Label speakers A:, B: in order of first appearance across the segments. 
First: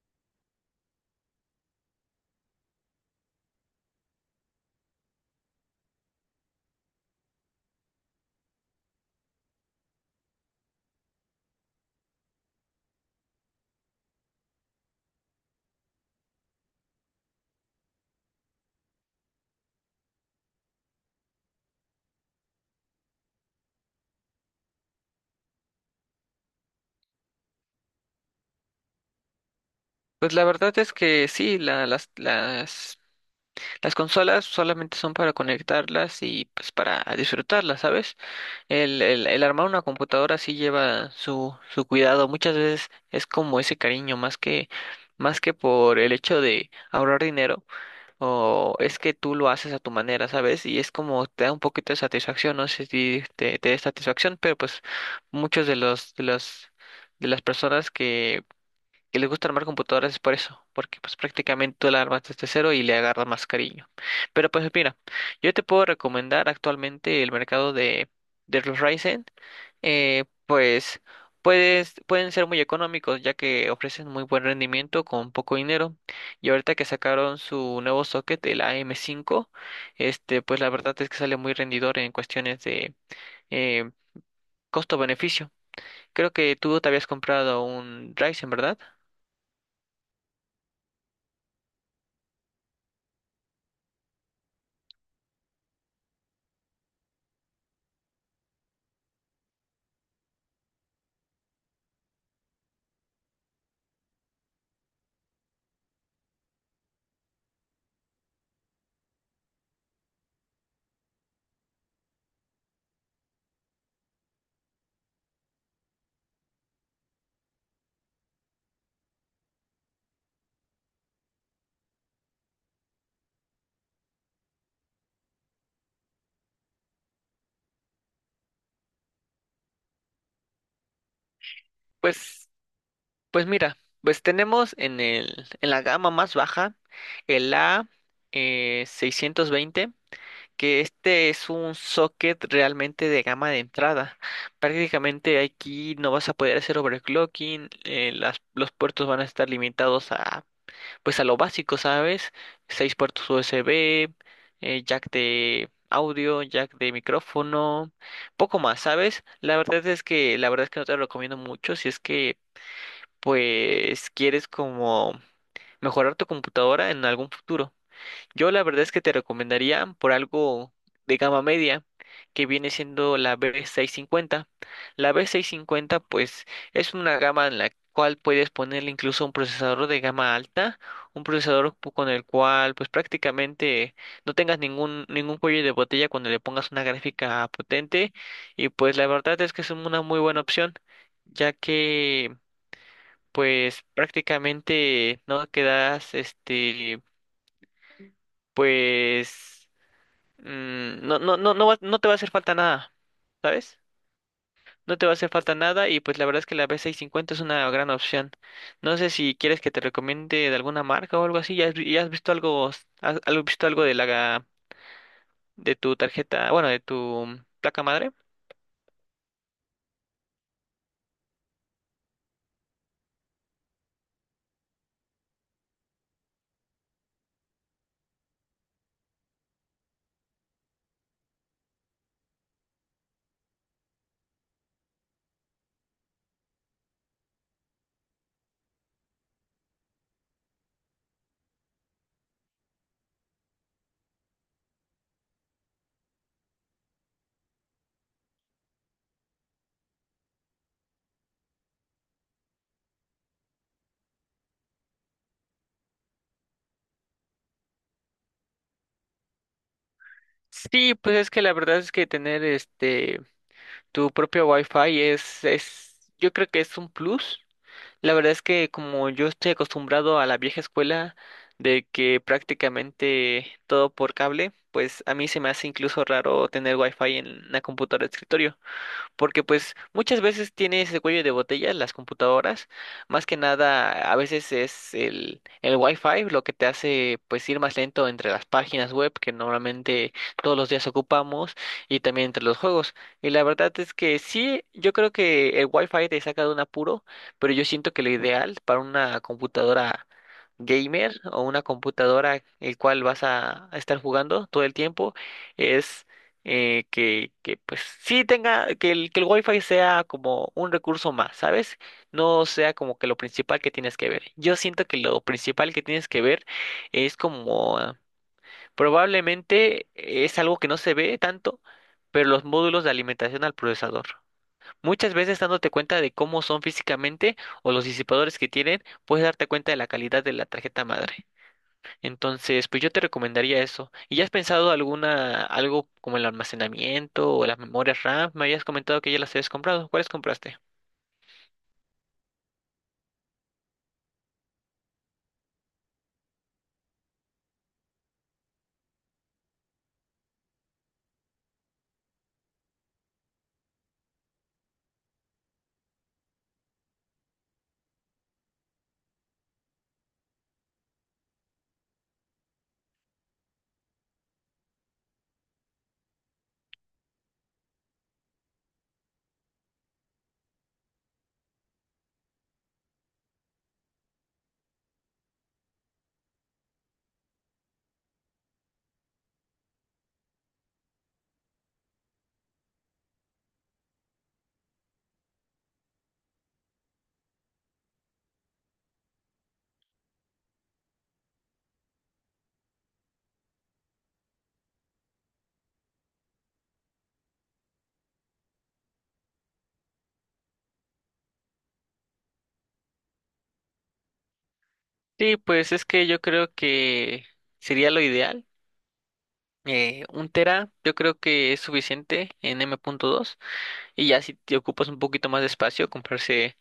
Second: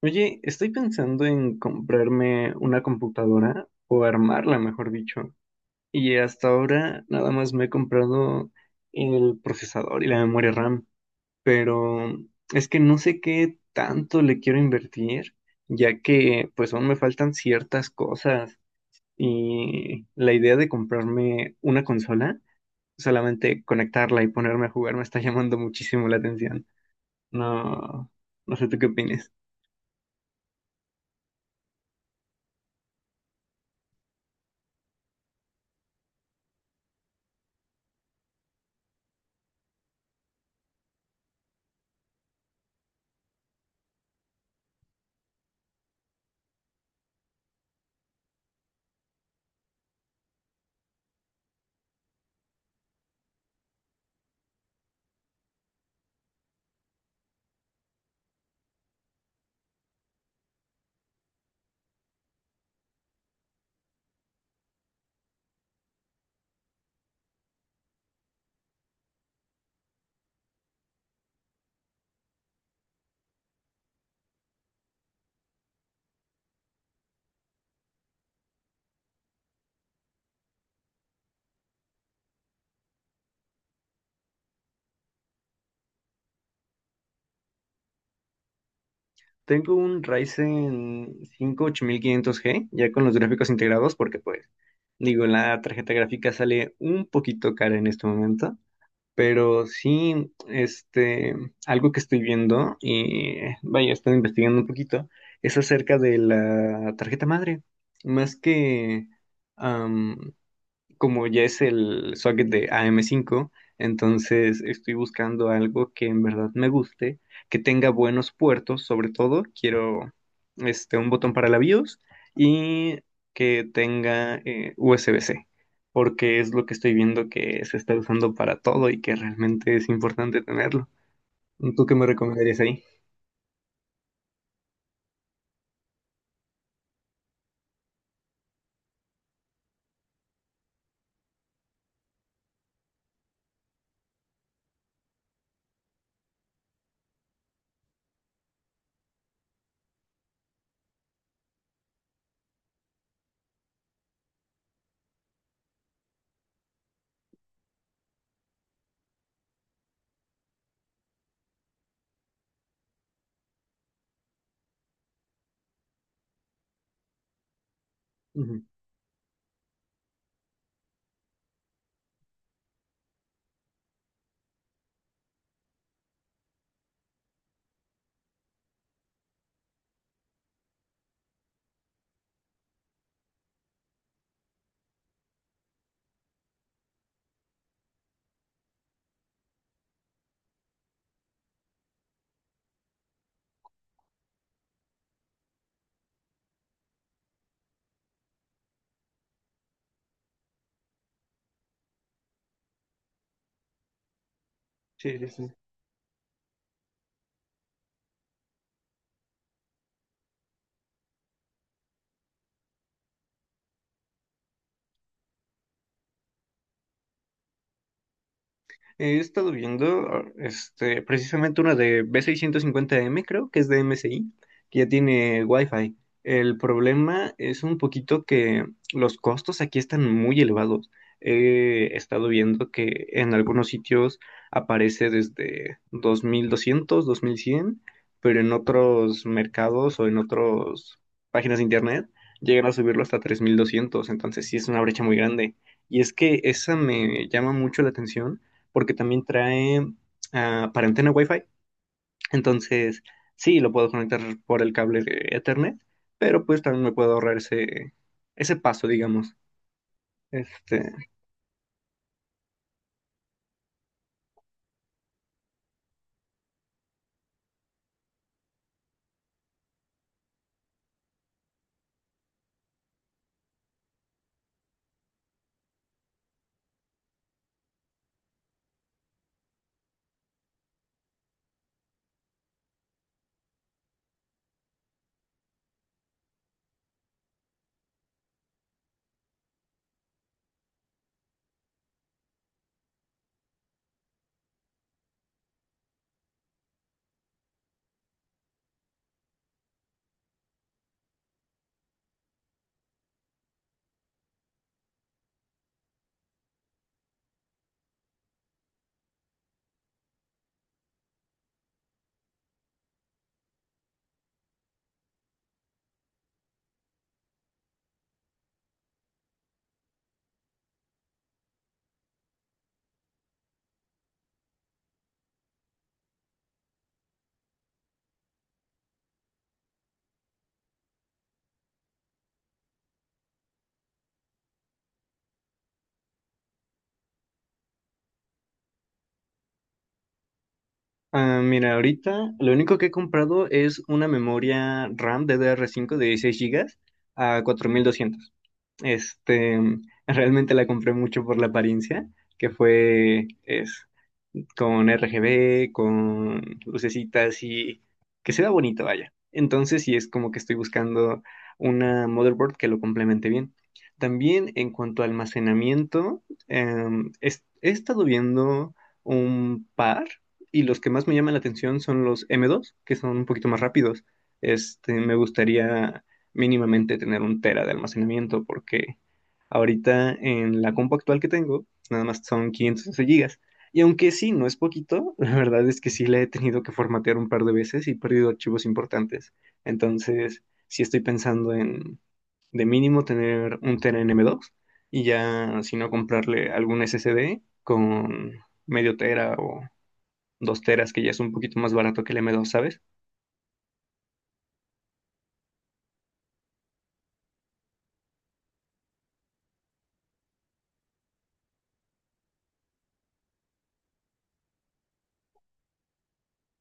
A: Oye, estoy pensando en comprarme una computadora o armarla, mejor dicho. Y hasta ahora nada más me he comprado el procesador y la memoria RAM, pero es que no sé qué tanto le quiero invertir, ya que pues aún me faltan ciertas cosas. Y la idea de comprarme una consola, solamente conectarla y ponerme a jugar me está llamando muchísimo la atención. No, no sé tú qué opinas.
B: Pues la verdad es que sí, las consolas solamente son para conectarlas y pues para disfrutarlas, ¿sabes? El armar una computadora sí lleva su cuidado. Muchas veces es como ese cariño, más que por el hecho de ahorrar dinero, o es que tú lo haces a tu manera, ¿sabes? Y es como te da un poquito de satisfacción, no sé si te da satisfacción, pero pues muchos de las personas que les gusta armar computadoras es por eso, porque pues prácticamente tú la armas desde cero y le agarras más cariño. Pero pues mira, yo te puedo recomendar actualmente el mercado de los Ryzen. eh, pues Pueden ser muy económicos ya que ofrecen muy buen rendimiento con poco dinero. Y ahorita que sacaron su nuevo socket, el AM5. Este, pues la verdad es que sale muy rendidor en cuestiones de eh, costo-beneficio. Creo que tú te habías comprado un Ryzen, ¿verdad?
A: Tengo un Ryzen 5 8500G ya con los gráficos integrados, porque pues, digo, la tarjeta gráfica sale un poquito cara en este momento, pero sí, algo que estoy viendo y vaya, estoy investigando un poquito, es acerca de la tarjeta madre, más que, como ya es el socket de AM5, entonces estoy buscando algo que en verdad me guste, que tenga buenos puertos, sobre todo quiero un botón para la BIOS y que tenga USB-C, porque es lo que estoy viendo que se está usando para todo y que realmente es importante tenerlo. ¿Tú qué me
B: Pues
A: recomendarías ahí?
B: Pues mira, pues tenemos en la gama más baja el A620, que este es un socket realmente de gama de entrada. Prácticamente aquí no vas a poder hacer overclocking. Los puertos van a estar limitados a, pues a lo básico, ¿sabes? Seis puertos USB, jack de audio, jack de micrófono, poco más, ¿sabes? La verdad es que no te lo recomiendo mucho si es que pues quieres como mejorar tu computadora en algún futuro. Yo
A: Ujú.
B: la verdad es que te recomendaría por algo de gama media, que viene siendo la B650. La B650 pues es una gama en la cual puedes ponerle incluso un procesador de gama alta, un con el cual pues prácticamente no tengas ningún cuello de botella cuando le pongas una gráfica potente, y pues la verdad es que es una muy buena opción, ya que pues prácticamente no quedas, pues, no te va a hacer falta nada, ¿sabes? No te va a
A: Sí, sí,
B: hacer
A: sí.
B: falta nada, y pues la verdad es que la B650 es una gran opción. No sé si quieres que te recomiende de alguna marca o algo así. ¿Ya ya has visto algo, visto algo de tu tarjeta, bueno, de tu placa madre?
A: He estado viendo precisamente una de B650M creo que es de MSI, que ya tiene Wi-Fi. El problema es un poquito que los costos aquí están muy elevados. He estado viendo que en algunos sitios aparece desde 2200, 2100, pero en otros mercados o en otras páginas de internet llegan a subirlo hasta 3200. Entonces sí es una brecha muy grande. Y es que esa me llama mucho la atención porque también trae para antena Wi-Fi. Entonces, sí, lo puedo conectar por el cable de Ethernet, pero pues también me puedo ahorrar ese paso, digamos. Este,
B: Sí, pues es que la verdad es que tener este tu propio Wi-Fi es, yo creo que es un plus. La verdad es que como yo estoy acostumbrado a la vieja escuela de que prácticamente todo por cable, pues a mí se me hace incluso raro tener wifi en la computadora de escritorio, porque pues muchas veces tiene ese cuello de botella las computadoras, más que nada a veces es el Wi-Fi lo que te hace pues ir más lento entre las páginas web que normalmente todos los días ocupamos, y también entre los juegos. Y la verdad es que sí, yo creo que el Wi-Fi te saca de un apuro, pero yo siento que lo ideal para una computadora gamer o una computadora el cual vas a estar jugando todo el tiempo es que pues sí tenga, que el Wi-Fi sea como un recurso más, ¿sabes? No sea como que lo principal que tienes que ver. Yo siento que lo principal que tienes que ver es como probablemente es algo que no se ve tanto, pero los módulos de alimentación al procesador. Muchas veces dándote cuenta de cómo son físicamente o los disipadores que tienen, puedes darte cuenta de la calidad de la tarjeta madre. Entonces, pues yo te recomendaría eso. ¿Y ya has pensado algo como el almacenamiento o las memorias RAM? Me habías comentado que ya las habías comprado. ¿Cuáles compraste?
A: mira, ahorita lo único que he comprado es una memoria RAM DDR5 de 16 gigas a 4200. Este, realmente la compré mucho por la apariencia, que fue con RGB, con lucecitas y que se vea bonito, vaya. Entonces, sí es como que estoy buscando una motherboard que lo complemente bien. También en cuanto a almacenamiento, he estado viendo un par y los que más me llaman la atención son los M2, que son un poquito más rápidos. Me gustaría mínimamente tener un tera de almacenamiento porque ahorita en la compu actual que tengo, nada más son 512 gigas. Y aunque sí, no es poquito, la verdad es que sí la he tenido que formatear un par de veces y he perdido archivos importantes. Entonces, sí estoy pensando en de mínimo tener un tera en M2 y ya, si no, comprarle algún SSD con medio tera o dos teras, que ya es un poquito más barato que el M2, ¿sabes?
B: Sí, pues es que yo creo que sería lo ideal. Un tera yo creo que es suficiente en M.2, y ya si te ocupas un poquito más de espacio, comprarse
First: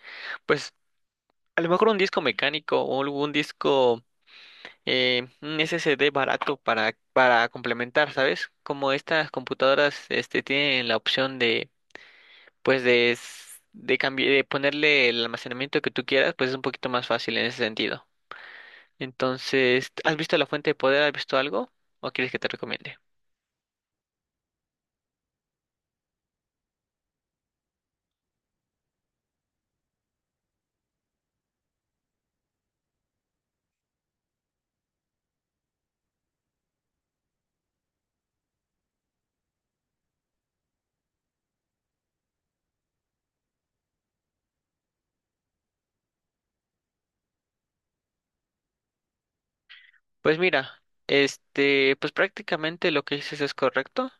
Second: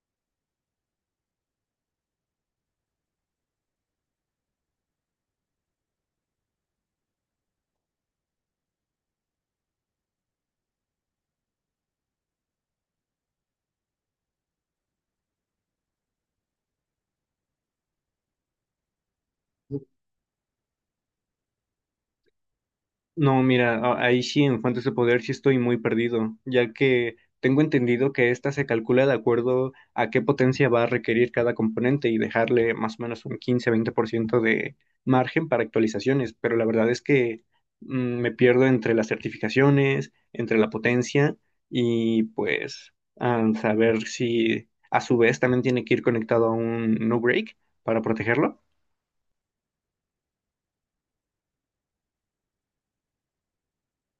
B: pues a lo mejor un disco mecánico o algún disco, un SSD barato para complementar, ¿sabes? Como estas computadoras tienen la opción de, pues de, s- de, cambi- de ponerle el almacenamiento que tú quieras, pues es un poquito más fácil en ese sentido. Entonces, ¿has visto la fuente de poder? ¿Has visto algo? ¿O quieres que te recomiende?
A: No, mira, ahí sí en Fuentes de Poder sí estoy muy perdido, ya que tengo entendido que esta se calcula de acuerdo a qué potencia va a requerir cada componente y dejarle más o menos un 15-20% de margen para actualizaciones, pero la verdad es que mm, me pierdo entre las certificaciones, entre la potencia y pues saber si a su vez también tiene que ir conectado a un no break para protegerlo.
B: Pues mira, pues prácticamente lo que dices es correcto.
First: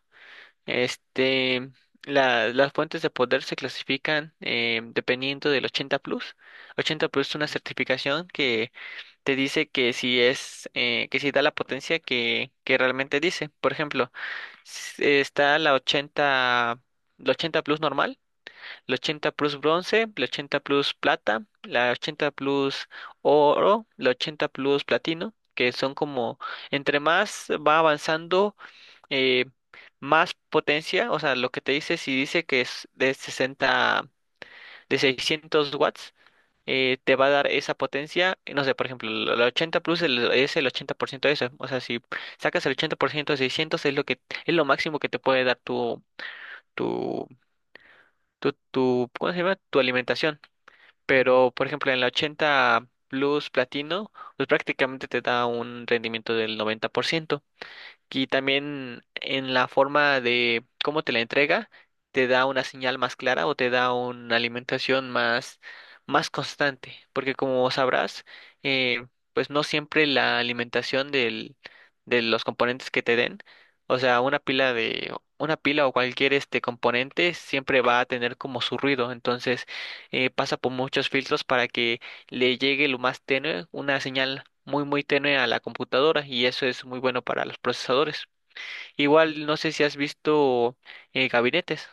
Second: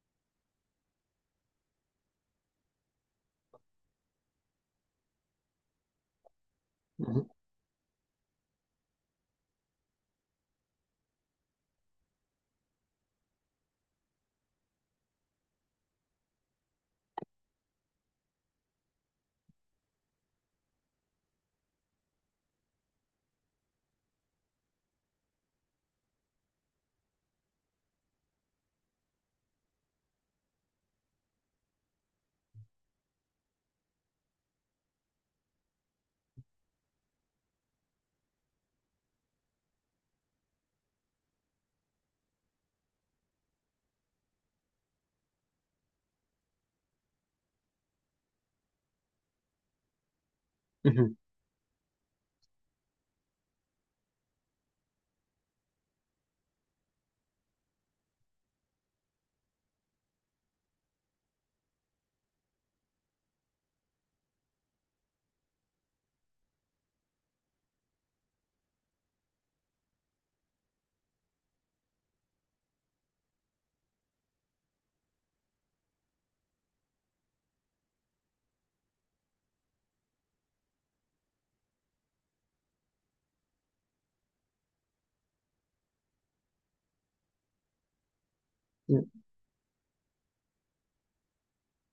B: Este, la- las fuentes de poder se clasifican dependiendo del 80 plus. 80
A: Ujú,
B: plus es una certificación, te dice que si es, que si da la potencia que realmente dice. Por ejemplo, está la 80, la 80 plus normal, la 80 plus bronce, la 80 plus plata, la 80 plus oro, la 80 plus platino, que son como, entre más va avanzando, eh, más potencia. O sea, lo que te dice, si dice que es de 60, de 600 watts, te va a dar esa potencia. No sé, por ejemplo, el 80 plus es el 80% de eso. O sea, si sacas el 80% de 600 es lo que es lo máximo que te puede dar tu tu, ¿cómo se llama?, tu alimentación.
A: ujú.
B: Pero por ejemplo, en la 80 plus platino, pues prácticamente te da un rendimiento del 90%. Y también en la forma de cómo te la entrega, te da una señal más clara o te da una alimentación más, más constante. Porque como sabrás, eh, pues no siempre la alimentación de los componentes que te den, o sea, una pila una pila o cualquier este componente siempre va a tener como su ruido. Entonces, pasa por muchos filtros para que le llegue lo más tenue, una señal muy muy tenue a la computadora, y eso es muy bueno para los procesadores. Igual no sé si has visto gabinetes,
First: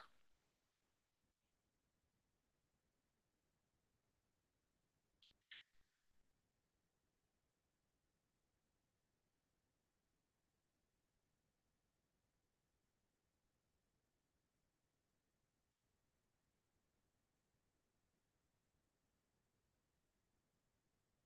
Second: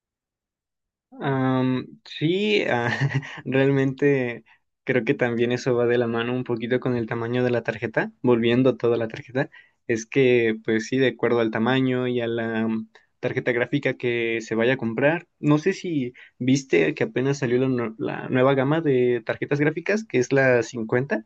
A: Sí, realmente creo que también eso va de la mano un poquito con el tamaño de la tarjeta, volviendo a toda la tarjeta, es que pues sí, de acuerdo al tamaño y a la tarjeta gráfica que se vaya a comprar, no sé si viste que apenas salió la nueva gama de tarjetas gráficas, que es la 50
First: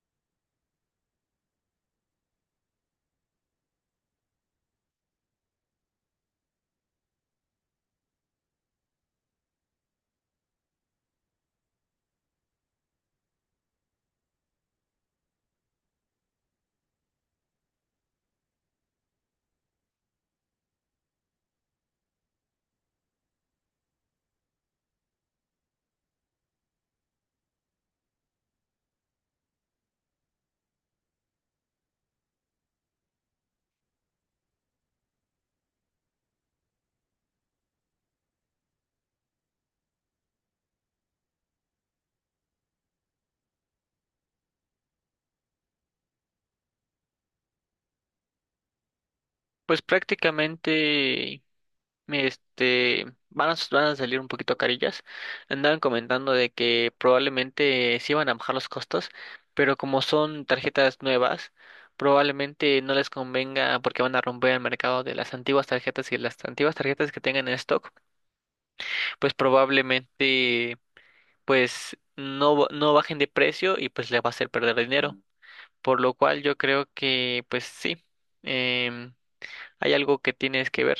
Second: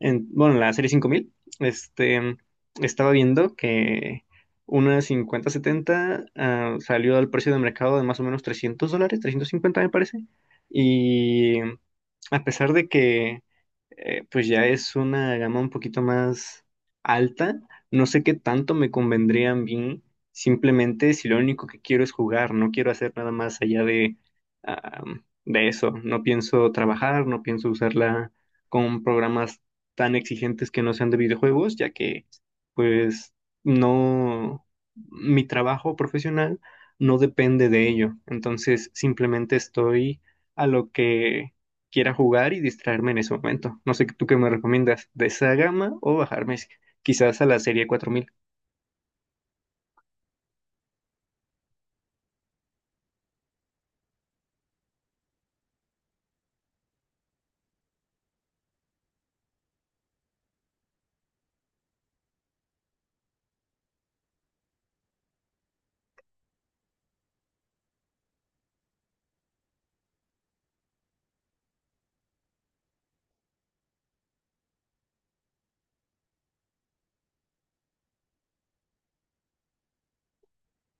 A: en, bueno, en la serie 5000 este, estaba viendo que una 5070 salió al precio de mercado de más o menos $300, 350 me parece, y a pesar de que pues ya es una gama un poquito más alta, no sé qué tanto me convendría a mí simplemente si lo único que quiero es jugar, no quiero hacer nada más allá de, ah, de eso, no pienso trabajar, no pienso usarla con programas tan exigentes que no sean de videojuegos, ya que pues no, mi trabajo profesional no depende de ello. Entonces simplemente estoy a lo que quiera jugar y distraerme en ese momento. No sé tú qué me recomiendas, de esa gama o bajarme quizás a la serie 4000.
B: pues prácticamente van a salir un poquito carillas. Andaban comentando de que probablemente sí van a bajar los costos, pero como son tarjetas nuevas, probablemente no les convenga porque van a romper el mercado de las antiguas tarjetas y las antiguas tarjetas que tengan en stock, pues probablemente pues no, no bajen de precio, y pues le va a hacer perder dinero. Por lo cual yo creo que pues sí, em, hay algo que tienes que ver.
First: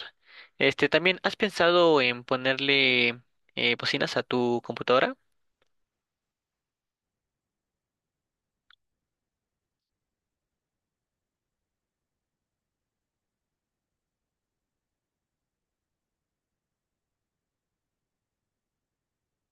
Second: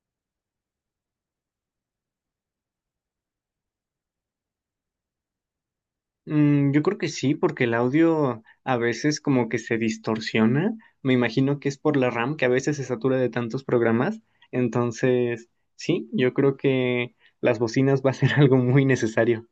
B: Este, también, ¿has pensado en ponerle bocinas a tu computadora?
A: Yo creo que sí, porque el audio a veces como que se distorsiona. Me imagino que es por la RAM que a veces se satura de tantos programas. Entonces, sí, yo creo que las bocinas va a ser algo muy necesario.